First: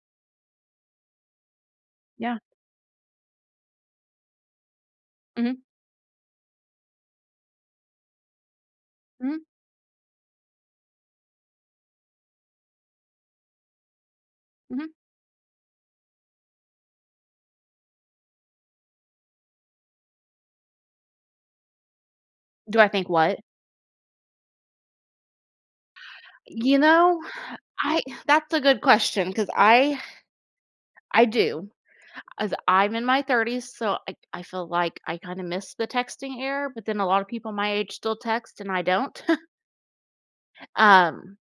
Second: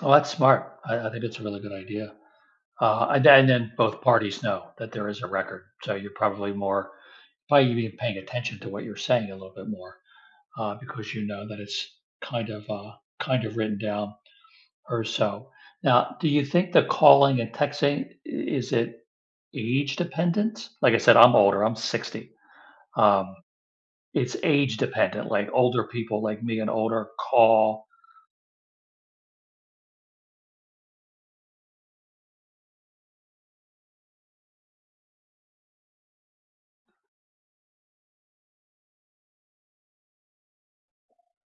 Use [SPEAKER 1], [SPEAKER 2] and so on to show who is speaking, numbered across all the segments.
[SPEAKER 1] Oh, that's smart. I I think it's a really good idea.
[SPEAKER 2] Yeah.
[SPEAKER 1] Uh, a th then both parties know that there is a
[SPEAKER 2] Mhm.
[SPEAKER 1] record so, you're probably more probably even paying attention to what you're saying a
[SPEAKER 2] Mhm.
[SPEAKER 1] little bit more, uh, because you know that it's, kind of, uh kind of, written down
[SPEAKER 2] Mhm.
[SPEAKER 1] or so. Now, do you think the calling and texting i is it age dependent? Like I said, I'm older, I'm 60,
[SPEAKER 2] Do I think
[SPEAKER 1] um,
[SPEAKER 2] what?
[SPEAKER 1] it's age dependent, like older people like me and
[SPEAKER 2] You
[SPEAKER 1] older
[SPEAKER 2] know,
[SPEAKER 1] call.
[SPEAKER 2] I that's a good question 'cause I I do. As I'm in my 30s, so, I I feel like I kinda miss the texting era, but then a lotta people my age still text, and I don't. Um,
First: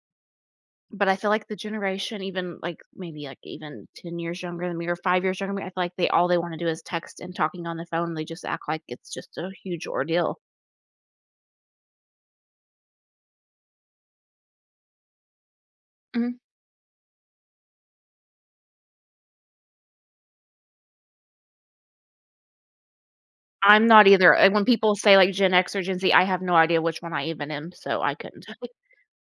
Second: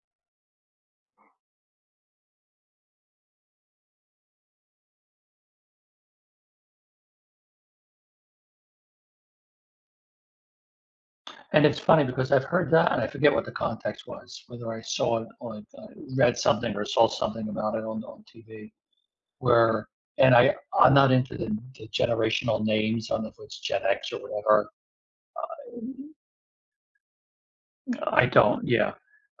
[SPEAKER 2] but I feel like the generation even, like, maybe, like even 10 years younger than me or 5 years younger, I feel like they all they wanna do is text and talking on the phone they just act like it's just a huge ordeal.
[SPEAKER 1] And, it's funny because I've heard that, and I forget what the context was, whether I saw it on or read
[SPEAKER 2] Mhm.
[SPEAKER 1] something or saw something about it on on TV, where and, I I'm not into th the generational names, I don't know if it's Gen
[SPEAKER 2] I'm not
[SPEAKER 1] X or
[SPEAKER 2] either. Uh, when
[SPEAKER 1] whatever.
[SPEAKER 2] people say, like, Gen X or Gen
[SPEAKER 1] Uh
[SPEAKER 2] Z, I have no idea which one I even am, so I
[SPEAKER 1] I
[SPEAKER 2] couldn't tell
[SPEAKER 1] don't,
[SPEAKER 2] you.
[SPEAKER 1] yeah.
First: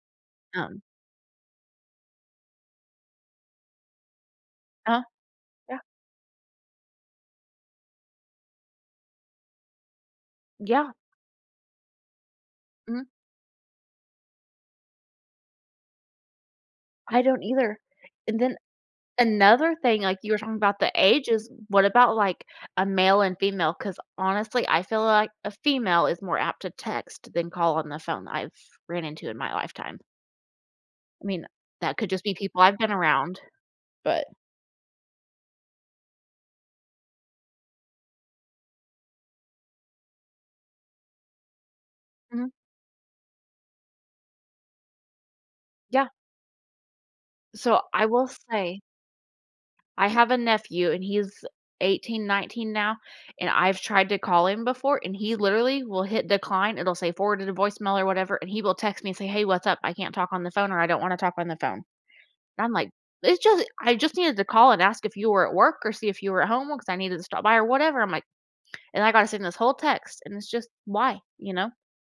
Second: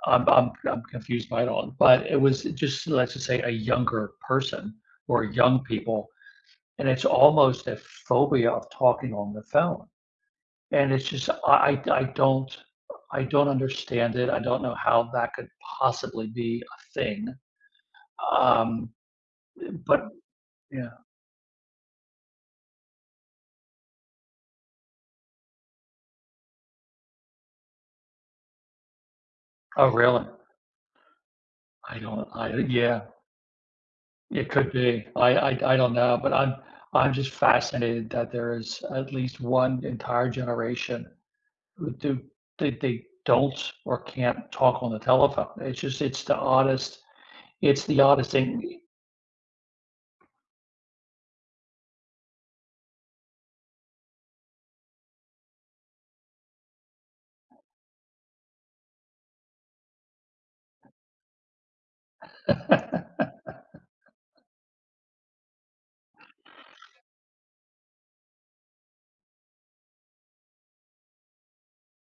[SPEAKER 1] I'm I'm
[SPEAKER 2] Um
[SPEAKER 1] I'm confused by it all but, it was just let's just say, a younger person,
[SPEAKER 2] Uh-huh,
[SPEAKER 1] or young
[SPEAKER 2] yeah.
[SPEAKER 1] people, and it's almost a phobia of talking on the phone.
[SPEAKER 2] Yeah.
[SPEAKER 1] And, it's just, I I I don't
[SPEAKER 2] Mhm.
[SPEAKER 1] I I don't understand it. I don't know how that could possibly be a
[SPEAKER 2] I
[SPEAKER 1] thing.
[SPEAKER 2] don't either. And then
[SPEAKER 1] Um, eh,
[SPEAKER 2] another thing,
[SPEAKER 1] but
[SPEAKER 2] like, you were talking about the
[SPEAKER 1] yeah.
[SPEAKER 2] ages, what about, like, a male and female, 'cause, honestly, I feel like a female is more apt to text than call on the phone, I've ran into in my
[SPEAKER 1] Oh,
[SPEAKER 2] lifetime.
[SPEAKER 1] really?
[SPEAKER 2] I mean, that
[SPEAKER 1] I
[SPEAKER 2] could just
[SPEAKER 1] don't,
[SPEAKER 2] be
[SPEAKER 1] I
[SPEAKER 2] people I've been
[SPEAKER 1] yeah.
[SPEAKER 2] around. But
[SPEAKER 1] It could be. I I d I don't know, but I'm I'm just fascinated that there is at least one entire generation, uh, th that
[SPEAKER 2] Mhm.
[SPEAKER 1] that they don't, or can't, talk on the telephone. It's just
[SPEAKER 2] Yeah.
[SPEAKER 1] it's the oddest
[SPEAKER 2] So,
[SPEAKER 1] it's the
[SPEAKER 2] I will
[SPEAKER 1] oddest thing.
[SPEAKER 2] say I have a nephew, and he's 18, 19 now and I've tried to call him before, and he literally will hit decline. It'll say, "Forwarded to the voice mail," or whatever, and he will text me and say, "Hey. What's up? I can't talk on the phone," or, "I don't wanna talk on the phone." And I'm like, "It's just I just needed to call and ask if you were at work or see if you were at home 'cause I needed to stop by or whatever." I'm like and I gotta send this whole text, and it's just, "Why?" You know?